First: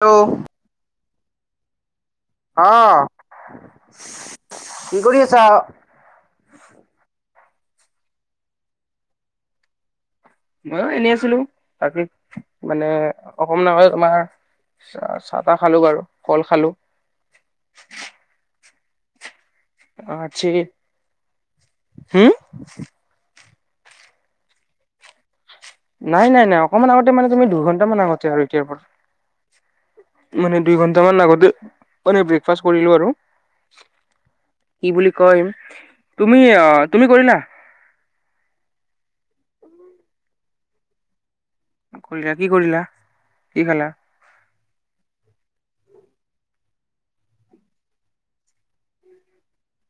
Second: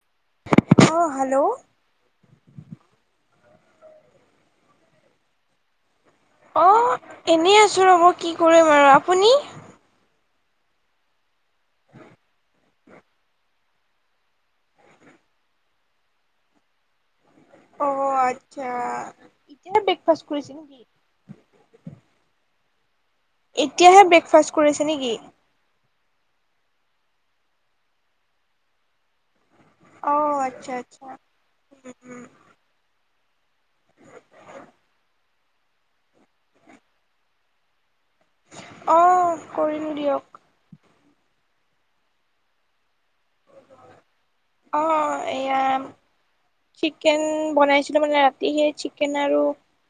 অ অ হেল্ল'। আহ কি কৰি আছা? অ এনেই আছো ৰ'ব কি কৰিম আৰু। আপুনি? মইয়ো এনে আছিলো। বাকি মানে অকমান আগতে আমাৰ চা চাহ তাহ খালো বাৰু কল খালো। অ আচ্ছা। এতিয়াহে আ ব্ৰেকফাষ্ট চি, কৰিছে নেকি? হম? এতিয়াহে ব্ৰেকফাষ্ট কৰিছে নেকি? নাই নাই নাই অকণমান আগতে মানে তুমি দুঘন্টা মান আগতে আৰু এতিয়াৰ পৰা। অঁ মানে আচ্ছা দুই আচ্ছা। ঘন্টামান আগতে মানে ব্ৰেকফাষ্ট কৰিলো আৰু। কি বুলি কয়ম তুমি আহ তুমি কৰিলা? অঁ কৰিলো দিয়ক। কৰিলা কি কৰিলা কি খালা? অঁ এয়া চিকেন বনাইছিলো মানে ৰাতি সেই চিকেন আৰু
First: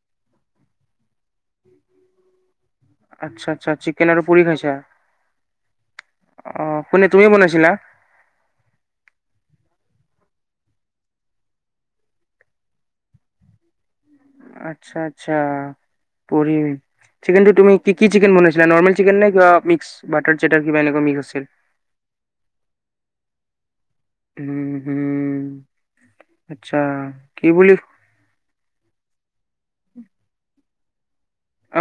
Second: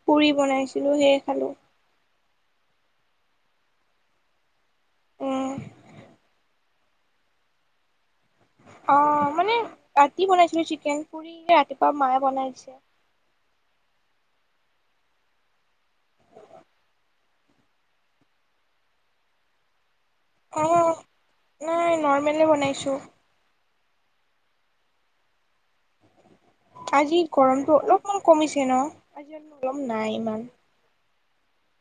পুৰি বনাইছিলো সেয়ে খালো। আচ্ছা আচ্ছা চিকেন আৰু পুৰি খাইছা। অঁ কোনে তুমি বনাইছিলা? অ মানে ৰাতি বনাইছিলো চিকেন পুৰি, ৰাতিপুৱা মায়ে বনাদিছে। আচ্ছা আচ্ছা। পুৰি। চিকেনটো তুমি কি কি চিকেন বনাইছিলা নৰ্মেল চিকেন নে কিবা মিক্স? বাটাৰ চাটাৰ কিবা অঁ এনেকুৱা মিক্স আছিল? নাই নৰ্মেলে বনাইছোঁ। উম হম। আজি গৰমতটো অলপমান কমিছে ন? আজি গৰম নাই ইমান।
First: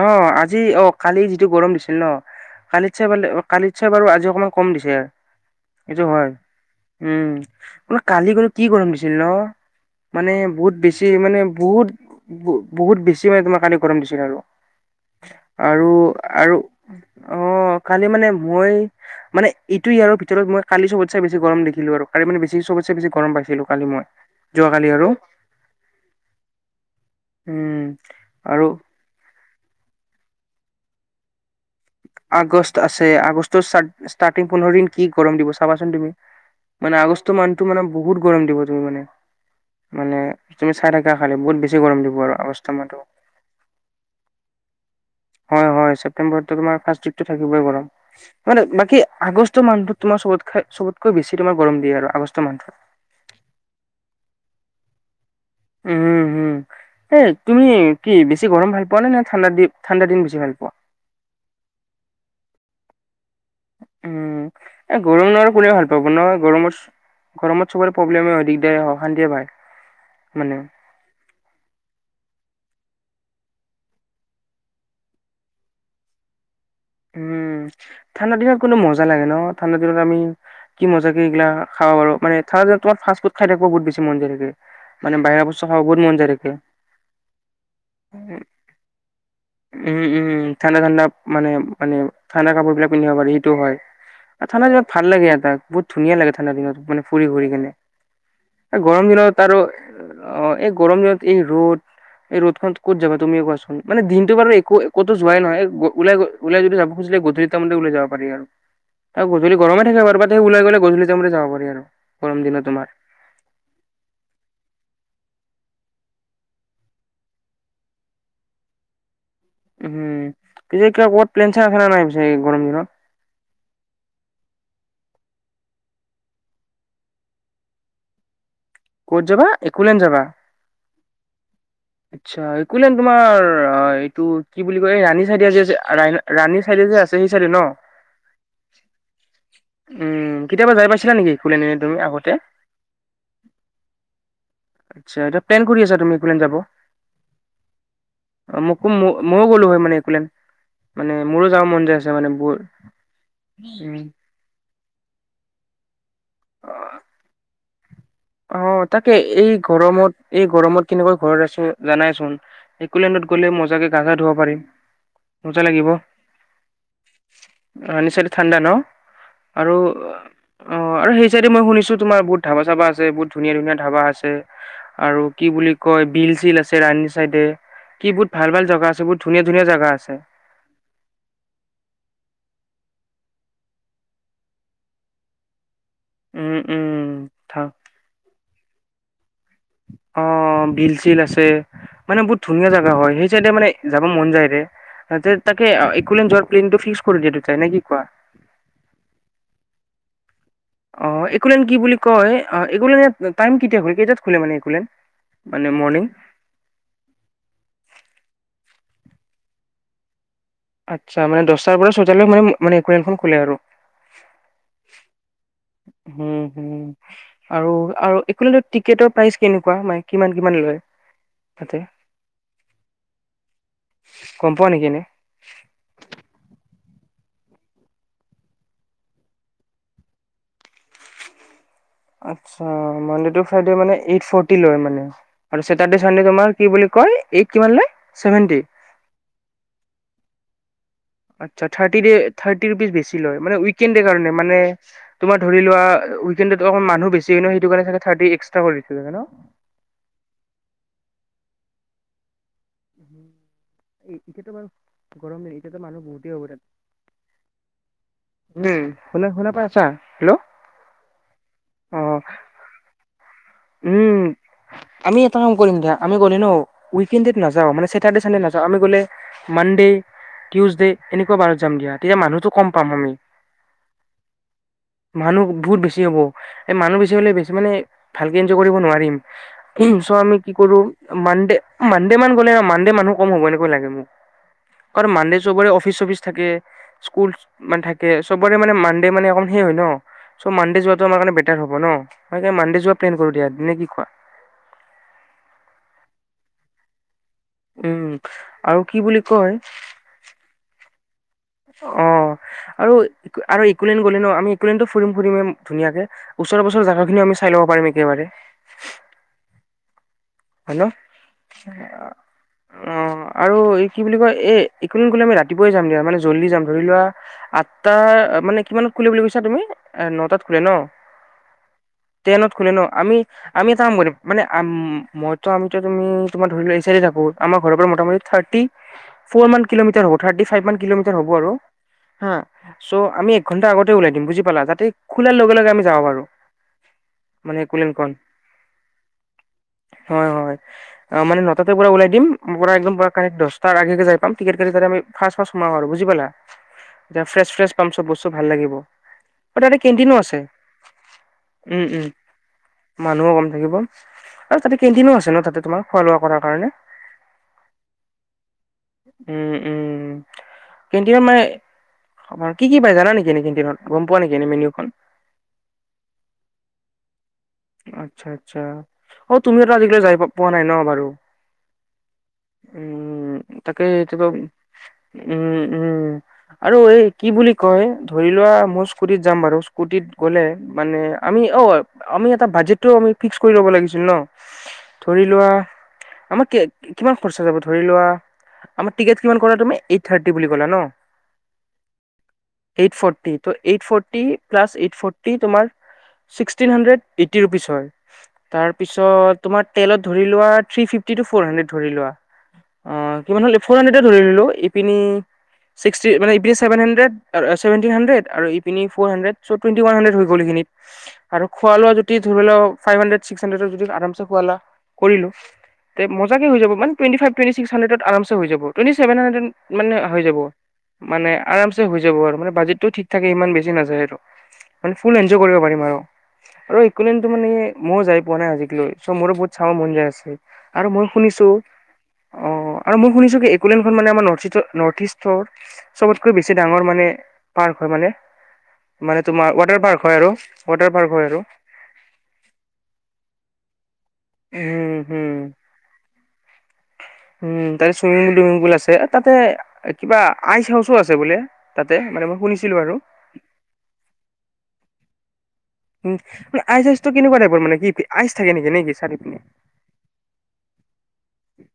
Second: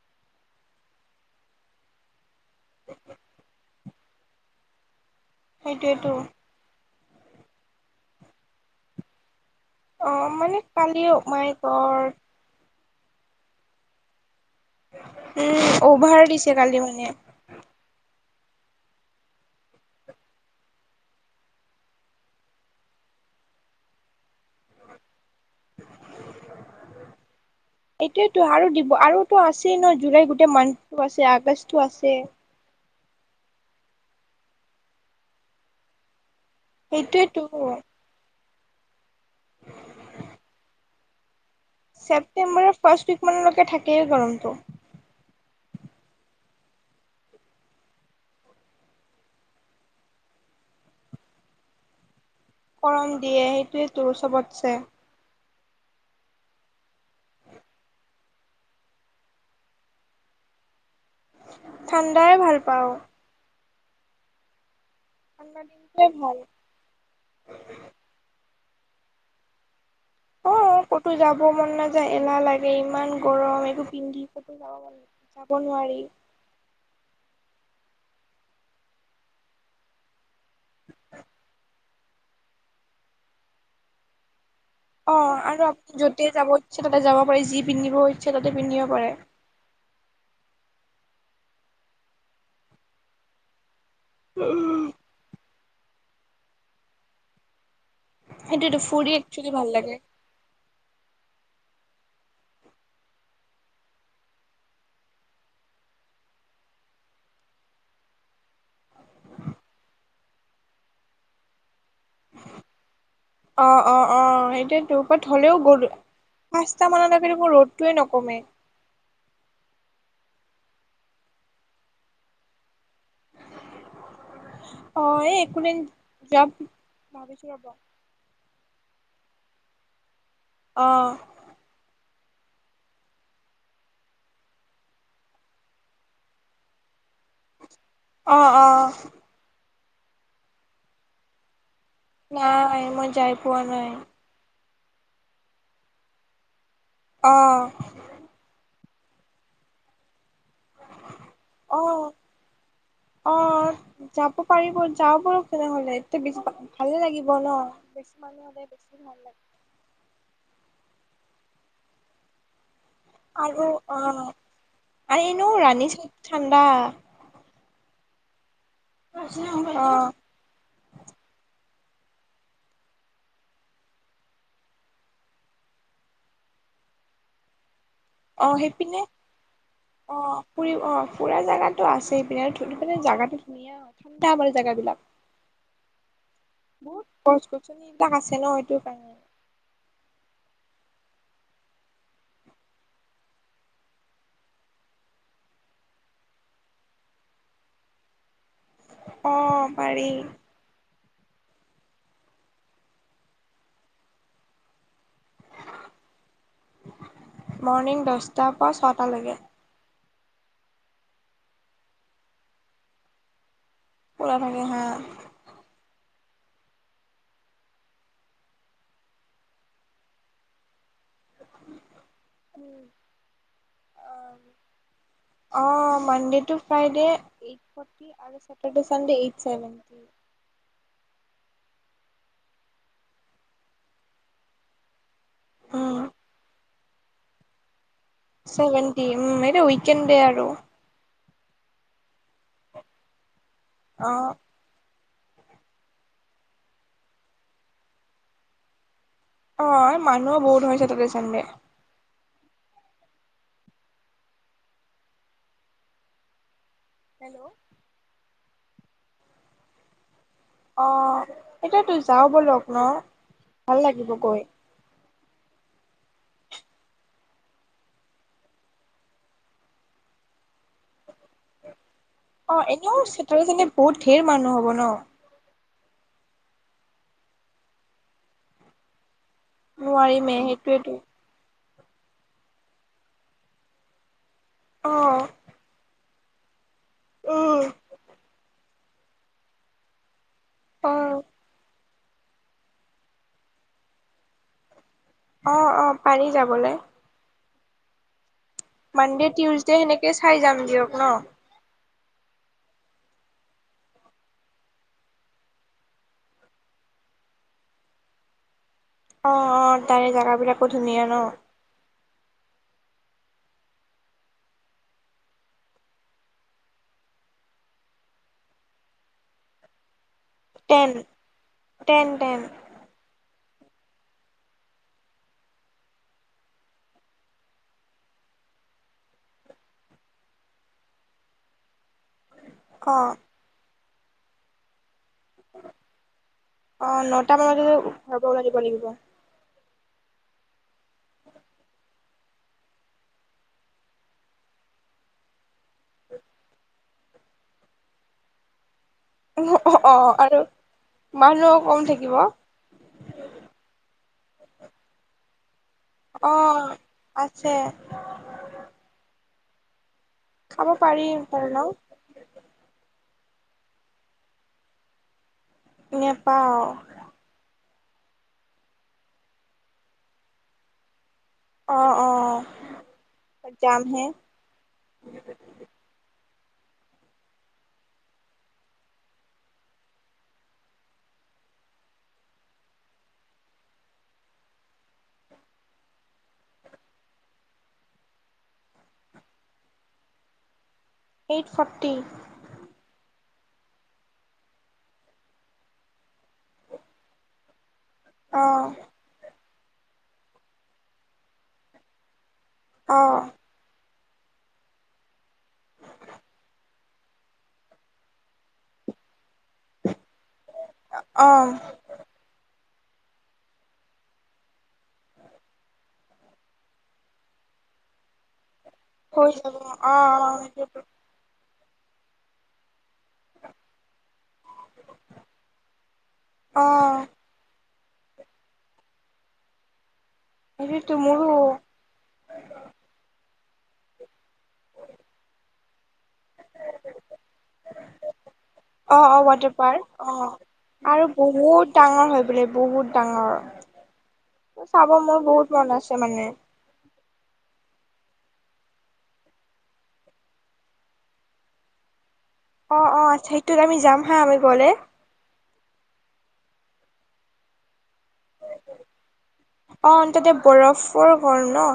অঁ আজি অ কালি যিটো গৰম দিছিল ন' কালি চাই কালি চাই বাৰু আজি অকমান কম দিছে। এইটো সেইটোৱেতো। হয় উম বোলো কালি গলো কি গৰম পছিল ন? অ মানে বহুত কালি বেছি মানে মাই বহুত গড বহুত বেছি মানে তোমাৰ কালি গৰম দিছিল আৰু। উম আৰু অভাৰ দিছে আৰু কালি মানে অঁ কালি মানে মই মানে এইটোয়ে আৰু ভিতৰত মই কালি চবত ছে বেছি গৰম দেখিলো আৰু কালি মানে বেছি চবত ছে বেছি বছি গৰম পাই ছিলো কালি মই, যোৱাকালি আৰু। উম এইটোয়েইতো আৰু দিব আৰু টো আছেই ন' জুলাই গোটেই মন্থটো আছে আগষ্টতো আছে। আগষ্ট আছে আগষ্টৰ ষ্টাৰ্টিং পোন্ধৰ দিন কি গৰম দিব চাবাচোন তুমি। মানে আগষ্ট সেইটোয়েতো মান্থটো মানে বহুত গৰম দিব। তুমি মানে, মানে তুমি চাই থাকা খালি বহুত বে। ছেপ্টেম্বৰৰ ফাৰ্ষ্ট উইকমানলৈকে থাকেই গৰমটো। হয় হয় ছেপ্তেম্বৰতটো তোমাৰ ফাৰ্ষ্ট উইকটো থাকিবই গৰম। মানে বাকী আগষ্ট মান্থটোত তোমাৰ চবতকৈ। চবতকৈ বেছি তোমাৰ গৰম দিয় আৰু আগষ্ট। মাহটোত। কাৰণ দিয়ে সেইটোৱে তোৰ চবতছে। উ উম হুম। এ তুমি কি বেছি গৰম ভাল পোৱা নে নে ঠাণ্ডা ঠাণ্ডা দিন বেছি ভাল পোৱা। ঠাণ্ডাই ভাল পাওঁ। উম। গৰম নোৱাৰ ঠাণ্ডা কোনে ভাল দিনটোৱে পাব নহয় গৰমৰ গৰমৰ চবৰে প্ৰব্লেম অধিক। দে অ সান দিয়ে ভাই। অ ক'তো যাব মন নাযায় এলাহ লাগে। ে ইমান গৰম একটো পিন্ধি কতো যাব যাব নোৱাৰি উম ঠাণ্ডা দিনত কোনো মজা লাগে ন ঠাণ্ডা দিনত আমি কি মজা কে এইিলা খাব বাৰু মানে তোাৰ ফাষ্ট ফুড খাই থাকিব বহুত বেছ মনায় থাকে। অ মানে বাহিৰা বস্তু আৰু খাব আপুনি বহুত মন যতে যায় থাকে। যাব ইচ্ছে ততে যাব পাৰে যি পিন্ধিব ইচ্ছে ততে পিন্ধিব পাৰে। উম উম উম ঠাণ্ডা ঠাণ্ডা মানে মানে ঠাণ্ডা কাপোৰ বিিলাক পিন্ধিব পাৰি সেইটো হয়। আৰু ঠাণ্ডা দিলাত ভাল লাগে এটা বহুত ধুনীয়া লাগে ঠাণ্ডা দিনত মানে ফুৰি ফুৰি কেনে। সেইটোৱেতো গৰম ফুৰি দিনত একচুৱেলি আৰু ভাল লাগে। এই গৰম দিনত এই ৰ'দ। এই ৰ'দ খ ক'ত যাবা তুমি কোৱাচোন মানে দিনটো বাৰু একো কতো যোৱাই নহয় ওলাই। ওলাই যদি যাব খুজে গধলিৰ তাৰ মে ওাই যাব পি আৰু। আৰু গধূলি গৰমে থাকে বাৰু বা সেই ওলাই গ'লে গধূলি তাম যাব পাৰি আৰু গৰম দিনত তোমাৰ। অ অ অ এতিয়া পৰত হলেও গৰু। পাঁচট মানৰ আগে মোৰ ৰ'দটোৱে নকমে। উম পিছে ক ক'ত প্লেন চ খা নাই পিছে গৰম দিনত। অ এই একোদিন যাম ভাবিছো ৰব। ক'ত যাবা একোুলন যাবা। অ। আচ্ছা কলেন তোমাৰ এইটো কি বুলি কয় এই ৰাণী চাইডে যে আছে ৰা ৰাণী চাইডে যে আছে। সেই চাইডে ন অঁ অঁ। উম কেতিয়াবা যাই পাইছিলা নেকি খোন। নাই মই যাই পোৱা নাই। আচ্ছা এতিয়া প্লেন কৰি আছা তুমি একো যাব। অহ। খু ময়ো গ'লো হয়ানে একোলেন। মানে মোৰো যাব মন যায় আছে অ', মানে বৰ উ। চাওঁ পো তেনেহ'লে এয়া বেছি ভালে লাগিব ন। বেছি মানুহ অ হ'লে বেছি তাকে ভাল লাগে এই গৰমত এই গৰমত কেনেকৈ ঘৰত আছো জানাইচোন। একোলেণ্ডত গ'লে আৰু মজাকে গা গা ধুব অ', পাৰিম আৰু এনেও মজা ৰাণী লাগিব। চাইদ ঠাণ্ডা ৰানি চাইড ঠাণ্ডা ন আৰু অ', অ আৰু সেই চাইড মই শুনিছো। তোৰ বহু ধাবা চাবাছে। আছে বহুত ধুনীয়া ধুনীয়া ধাবা আছে আৰু কি বুলি কয় বিল চিল আছে ৰানি চাইডে। কি বহুত অ ভাল ভাল জেগা সেইপিনে আছে বহুত ধুনীয়া ধুনীয়া জেগা আছে অ ফুৰি অ ফুৰা জোগাতো আছে সেইপিনে। দি পাননে জেগাটো ধুনীয়া ঠাণ্ডা মান জেগাবিলাক। উম উম বহুত গছ থা গছনিবিলাক আছে ন সেইটো কাৰণে। অ বিল চিল আছে। মানে বহুত ধুনীয়া জেগা হয় সেই চাইডে মানে যাব মন যায়ৰে। তাকে এক যোৱাৰ প্লেটো ফিক্স কৰি দ চাই ন কি কোৱা। অ পাৰি। অ একোলেন কি বুলি কয় এই টাইম কেতিয়া খলে কেইটাত খোলে মানে একুলেন। মৰ্ণিং দছটাৰ পৰা ছটালৈকে আচ্ছা মানে দছটাৰ পৰা ছটালে মানে মানে একনখন খোলে আৰু পলা ভাগে হ [unintelligible] হোম উম আৰু আৰু ইফালে যোৱা টিকটৰ প্ৰাইচ কেনেকুৱা মানে কিমান কিমান লয় তাতে গম পোৱা নেকি এনেই। অ মানডেটো ফ্ৰাইদে এইট ফটি আৰু চটাৰডে চানডে এই চেভেনটি আচ্ছা মনডে টু ফ্ৰাইদে‌ মানে এইট ফটি লৈ মানে আৰু চেটাৰডে উম, চানডে তোমাৰ কি বুলি কয় এইক কিমান লয়? ছেভেণ্টি। চেভেনটি উম এইটো উকেণ্ডে আৰু আচছা থাৰ্টিডে থাৰ্টি ৰুপিছ বেছি লয় মানে উইকেন ডে অ'। কাৰণে মানে তোমাৰ ধৰি লোৱা উইকেন ডেত অকণমান মানুহ বেছি হয় ন সেইটো কাৰণে চাগে থাৰ্টি এক্সটাৰা কৰি দিলে ন অ মানুহ বহুত হৈছে তাতে চানডে। এই ইতিয়াতো বাৰু গৰম দিন ইতিয়াতো মানুহ বহতেই হব তাত। হেল্ল'। উম শুনা শুনাৰ পৰা আছা হেল্ল'। অ এতিয়া তো অ যাও বল'ক না উম আমি এটা কাম কৰিম। আমি গ'লে ন উইকেন ডেত নাযাওঁ মানে চেটাৰডে চানডে নাযাও আমি গলে মানডে টিউচডে এনেকুৱা বাৰত যাম দিয়া তেতিয়া মানুহতটো অ কম পাম এনেও আমি চেটাৰডে চানডে বহুত ধেৰ মানুহ হ'ব ন মানুহ বহুত বেছি হ'ব। এই মানুহ বেছি হ'লে বেছি মানে ভালকেএনজয় কৰিব নোৱাৰিম। চ আমি নোৱাৰিমে কি কৰো সেইটোৱেতো মানডে মানডে মান গ'লে মানডে মানুহ কম হ'ব এনেকৈ লাগে মোক কাৰণ মানডে অ চবৰে অফিচ চফিচ থাকে। স্কুল উম মান থাকে চবৰে মানে মানডে মানে অকন সেই হয় ন চ' মানডে অ যোৱাটো আমাৰ কাৰণে বেটাৰ হ'ব ন মই মানডে যোৱা প্লেন কৰো দিয়া নে কি কোৱা? অহ অহ‌ পাৰি যাবলৈ। উম আৰু কি বুলি মানডে কয় টিউচডে সেনেকে চাই যাম দিয়ক ন। অ আৰু আৰু ইকলেইন গলে ন আমি ইকলেন টো ফুৰিম ফুৰিমে ধুনীয়াকে ওচৰে পুচৰে জেগা খিনিও লব পাৰিম একেবাৰে অ অ তাৰে জাগা বিলাকো ধুনীয়া ন। [inaudible] অ আৰু এই কি বুলি কয় এই ইকুৱেলেনড গলে আমি ৰাতিপুৱাই যাম দিয় মানে জল্দি যাম ধৰি লোৱা আঠটা মানে কিমান খোলে বুলি ভাবিছা তুমি। খোলে ন টেন টেন টেন টেনত খোলে ন আমি আমি এটা কাম কৰিম মানে মইতো আহোতে তুমি তোমাৰ ধৰি ল থাকো আমাৰ ঘৰৰ পৰা মোটামুতি থাৰ্টি ফ'ৰ মান কিলোমিটাৰ হ' থাৰ্টি ফাইভ কিলোমিটাৰ হ'ব আৰু হা অ চ' আমি এক ঘন্টা আগতে ওলাই দিম বুজি পালা যাতে খোলাৰ লগে লগে আমি যাওঁ পাৰো অ নটা মানে মানতে কন ঘৰৰ কন পৰা ওলাই দিব লাগিব হয় হয় মানে নততে পৰা ওলাই বুজি পোৱা নাই যে ফ্ৰেছ ফ্ৰেছ পাম চব বস্তু ভাল লাগিব অ তাতে অ কেণ্টিনো আছে। আৰু মানুহো কম উম উম থাকিব মানুহো কম থাকিব আৰু তাতে কি কেণ্টিনো আছে ন তাতে তোমাৰ খোৱা লোৱা কৰাৰ আহ কাৰণে আছে। উম উম খাব পাৰিম কেণ্টিনত মানে পাৰ ন আ কি কি পায় জানা নেকি নেকি দিনত গম পোৱা নেকি এনেই মেনেউখন নেপাও আচ্ছা আচ্ছা অ তুমিওতো আজিকালি যাই পোৱা নাই ন বাৰু অ অ উম যামহে তাকেটো উম উম আৰু এই কি বুলি কয় ধৰি লোৱা মোৰ স্কুটিত যাম বাৰু স্কুটিত গ'লে মানে আমি অ আমি বাজেটটো ফিক্স কৰি লব লাগিছিল ন, ধৰি আগতে আমাৰ কিমান খৰচা যাব ধৰি লোৱা আমাৰ টিকেট কিমান কৰা তুমি এইট থাৰ্টি বুলি ক'লা ন। Eight forty. এইট ফৰ্টি ত' eight forty plus eight forty তোমাৰ ছিক্সটিন হাণড্ৰেড এইটি ৰুপিজ হয়। [unintelligible] অ', তাৰপিছত তোমাৰ তেলত ধৰি লোৱা থ্ৰী ফিভটি ফৰ হাণড্ৰেড ধৰি লোৱা। [unintelligible] অ কি হলে ফ'ৰ হাড্ৰেড ধৰিলো ইপিনে ক্সিটি মানে চেভেন হাণ্ডেট [unintelligible] ছেভেন হাণ্ড্ৰেড আৰু ফৰ হাণ্ড্ৰেদ [unintelligible] চ টুৱটি ৱান হানড্ৰে হৈ গ'লিনিত আৰু অ', খোৱা লোৱা [unintelligible] ফাইভ হাড্ৰেড ছিক্স হাড্ৰে যদি আম খা কৰিলো [unintelligible] তে মজাকে হৈ যাবানে twenty five twenty six hundred আৰামছে হৈ যাব টুৱেণ্টি চছেভেন হৈ হাড্ৰেড যাব অ', মানে অ', হৈ যাব সেইটোৱেতো মানে আৰামছে হৈ যাব আৰু মানে বাজেটটো ঠিক। থাকে ইমান বেছি নাযায় আৰু মানে ফুল এনজয় কৰিব পাৰিম আৰু আৰু অ', মেনেউ মানে ময়ো যাই পোৱা নাই আজিলৈ কে মোৰো বহুত চাব মন যায় আছে আৰু সেইটোৱেতো মই মোৰো শুনিছো অ আৰু মই শুনিছো কি ককোলেণ্ডখন মানে আমাৰ নৰ্থ ইষ্ট নৰ্থ ইষ্টৰ [unintelligible] চবতকৈ বেছি ডাঙৰ মানে পাৰ্ক হয় মানে অ', মানে অ', তোমাৰ ৱাটাৰ পাৰ্ক হয় আৰু অ', ৱাটাৰ পাৰ্ক হয় আৰু ডাঙৰ হয় বোলে বহুত ডাঙৰ চাব উম মোৰ হুম বহুত মন আছে মানে। উম তাতে চুইমিং পুল চুইমিং পুল আছে তাতে কিবা আইচ হাউচো আছে বোলে তাতে মানে। শুনিছিলো অ আৰু অ আচ সেইটোত আমি যাম হা আমি গলে ম আইচ আইচটো কেনেকুৱাইৰ মানে কি [unintelligible] নেকি নেকি চাৰিপিনে অ তাতে বৰফৰ ঘৰ ন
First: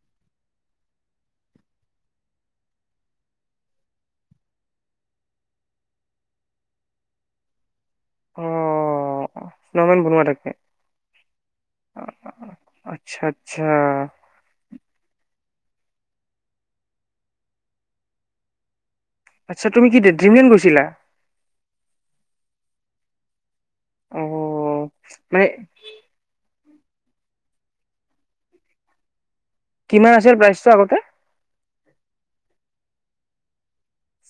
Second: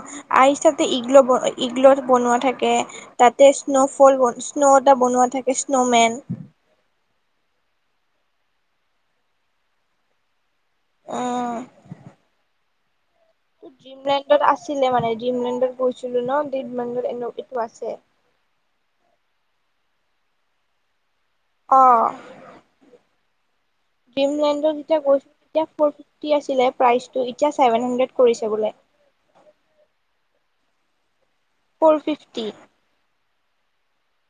আইচা ইগ ইগ বনোৱা থাকে তাতে স্ন' ফলন স্ন' এটা বনোৱা থাকে স্ন উমেন অ স্নমে বনোৱা তাকে জিমলেণ্ডত আছিলে মানে জিমলেণ্ডত [unintelligible] গৈছিলো ন দত মডৰ এনে এইটো আছে [unintelligible] আচ্ছা তুমি কি ড্ৰিমলেন গৈছিলা [unintelligible] আহ অ ড্ৰিমলেণ্ডত যেতিয়া গৈছিলো মানে তেতিয়া ফৰ ফিফটি আছিলে। প্ৰাইচটো এতিয়া ছেভেন হাণ্ড্ৰেড কৰিছে বোলে কিমান আছিল প্ৰাইচটো আগতে ফ'ৰ ফিফটি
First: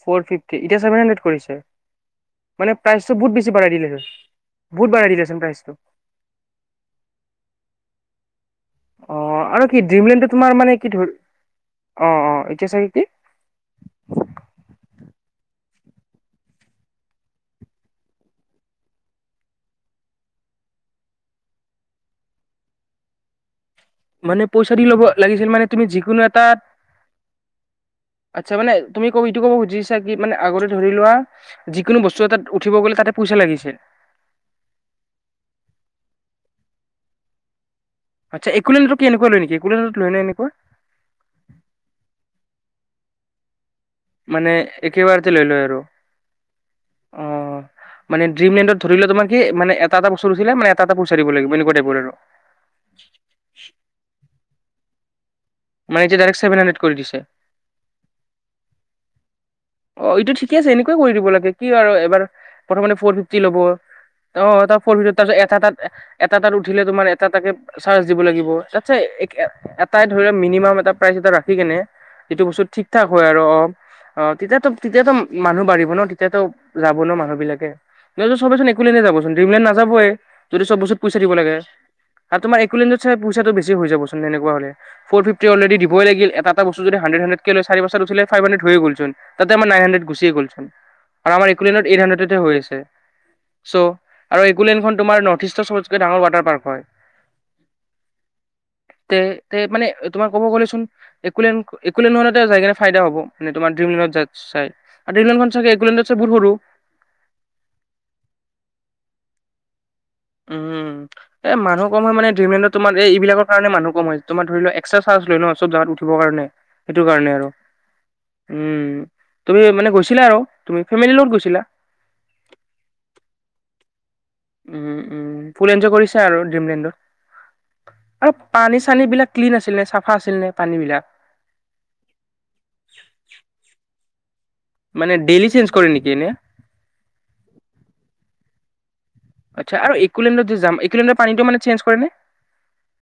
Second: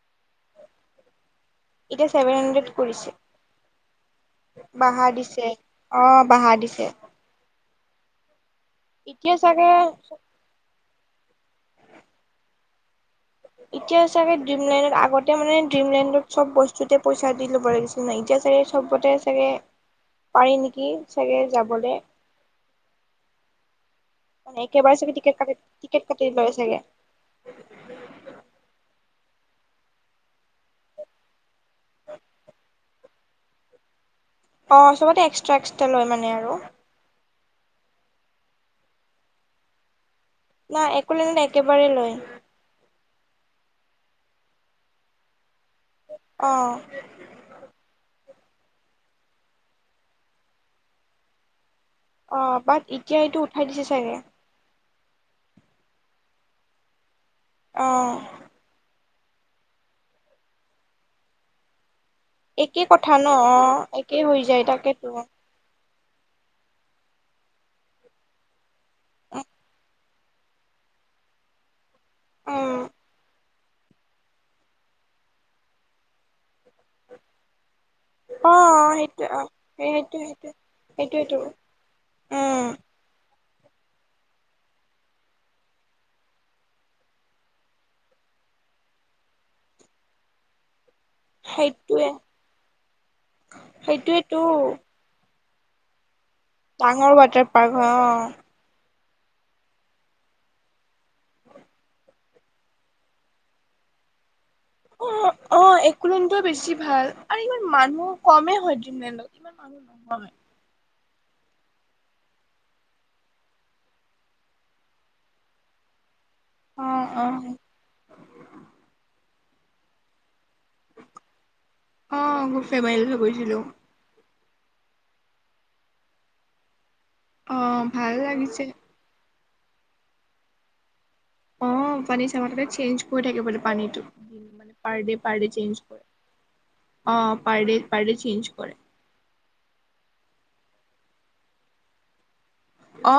ফৰ ফিভটি এতিয়া [unintelligible] মানে এতিয়া ছেভেন হাণ্ড্ৰেড কৰিছে প্ৰাইজটো বহুত বেছি বঢ়াই দিলে বহুত বাহা বঢ়াই দিলেচোন দিছে প্ৰাইচটো আহ বাহা দিছে অ এতিয়া আৰু চাগে কি ড্ৰিমলেণ্ড তোমাৰ মানে কি ধৰি অ অ এতিয়া চাগে কি? [unintelligible] [inaudible] এতিয়া চাগে ড্ৰিম লাইনত আগতে মানে ড্ৰিম লাইনত চব বস্তুতে পইচা দি ল'ব লাগিছিল নাই এতিয়াাগে চব। আপতে চাগে পাৰি নেকি চাগে যাবলৈ। মানে পইচা দি একেবাৰে ল'ব চাগে টিকেট লাগিছিল কাটি মানে তুমি টিকেট যিকোনো কাটি এটা লয় চাগে আচ্ছা মানে তুমি ৌ ইটো ক'ব খুজিছা কি মানেগতে ধৰি লোৱা যিকোনো বস্তু এ তাত উঠিব গ'লে তাতে পইচা লাগিছিল [unintelligible] অ সবতে এক্সট্ৰা এক্সট্ৰা লয় মানে আৰু আচ্ছা একোলেন্দ্ৰত কেনেকুৱা লয় নেকি একুলেণ্ডত লয় নে [unintelligible] না একোলেণ্ডট একেবাৰেই লয় [unintelligible] মানে একেবাৰতে লৈ লয় আৰু আহ। ট্ৰি মেণ্ডত ধৰিলে তোমা কি মানে এটা এটা বস্তু উঠিলে এটাটে পইচা দিব লাগিব এনেকুৱা টাইপ অ বাট এতিয়া এইটো উঠাই দিছে চাগে মানে এতিয়া ডাইৰেক্টেভন হাণ্ড্ৰেড কৰি দিছে। আহ। অ, এইটো ঠিকে আছে, এনেকুৱা কৰি দিব লাগে। কি আৰু এবাৰ একেই প্ৰথমতে কথা ফৰ ন ফিফটি অ ল'ব, একেই হৈ অ, যায় এটা ফৰ তাকেতো ফিফটি তাৰপিছত এটা তাত এটা তাত উঠিলে তোমাৰ এটা-এটাকে চাৰ্জ দিব লাগিব, তাতে ধৰি লোৱা, মিনিমাম এটা প্ৰাইজ এটা ৰাখি কেনে, যিটো বস্তু উম ঠিক-ঠাক হয় আৰু, অ অ, তেতিয়াতো-তেতিয়াতো মানুহ বাঢ়িব ন, তেতিয়াতো যাব ন মানুহ বিলাকে নহ'লে অ চবেইচোন এক'লেণ্ডত নে সেইটো যাবচোন, অ ড্ৰিমলেন্ড নাজাবয় সেইটো সেইটো যদি চব বস্তুত পইচা দিব সেইটোয়েতো লাগে। আৰু তোমাৰ উম এক'লেণ্ডত চাগে পইচাটো বেছি হৈ যাবচোন, তেনেকুৱা হ'লে। ফৰ ফ্ৰিফটি অলৰেডি দিবই লাগিল, এটা-এটা বস্তু যদি হান্ড্ৰেড হান্ড্ৰেড কে লৈ, চাৰি বছৰ উঠিলে ফাইভ হান্ড্ৰেড হৈ গ'ল চোন। ফাইভ হ্ৰানড্ৰেট গুছিয়ে গ'ল ছোন। আৰু আমাৰ ইকুলেইনত এইট সেইটোয়ে হ্ৰানড্ৰেট হৈ আছে, চ' সেইটোয়েতো আৰু ইকুলেইনখন তোমাৰ ন [unintelligible] বৈশিষ্ট চবকে ডাঙৰ ৱাটাৰ [unintelligible] ডাঙৰ ৱাটাৰ পাৰ্ক হয়, অ তে তে মানে তোমাৰ কব গ'লে চোন একোলেণ্ড- একোলেণ্ড ন এতিয়া যায় কিনে ফাইদা হব, মানে তোমাৰ ড্ৰিম লনত য অ-অ, একোলেণ্ডত সৰু। বেছি ভাল আৰু ইমান মানুহ কমেই হয় ড্ৰিমলেণ্ডত। কিমান মানুহ নহয় উম এ মানুহ কম হয় মানে ড্ৰিমলেণ্ডত তোমাৰ এই ইবিলাকৰ কাৰণে মানুহ কম হয়, তোমাৰ ধৰি লোৱা এক্সট্ৰা চাৰ্জ লৈ ন, চব জেগাত উঠিব কাৰণে অ সেইটো অ কাৰণে আৰু, উম, তুমি মানে গৈছিলা আৰু তুমি ফেমেলি লগত গৈছিলা? অ মোৰ ফেমিলিলৈ গৈছিলো উম-উম, ফুল এনজয় কৰিছে আৰু অ ড্ৰিমলেণ্ডত ভাল আৰু লাগিছে পানী-চানী বিলাক ক্লিন আছিল নে, চাফা আছিল নে পানী বিলাক? অ, পানী চাবাটোতে চেঞ্জ কৰি থাকে বোলে পানীটো। মানে মানে ডেইলি পাৰদে-পাৰদে চেঞ্জ কৰে, নেকি এনে? অ, পাৰদে-পাৰদে চেঞ্জ কৰে। আচ্ছা আৰু এক'লেণ্ডত যাম, এক'লেণ্ডৰ পানীটো মানে চেঞ্জ কৰে নে? অ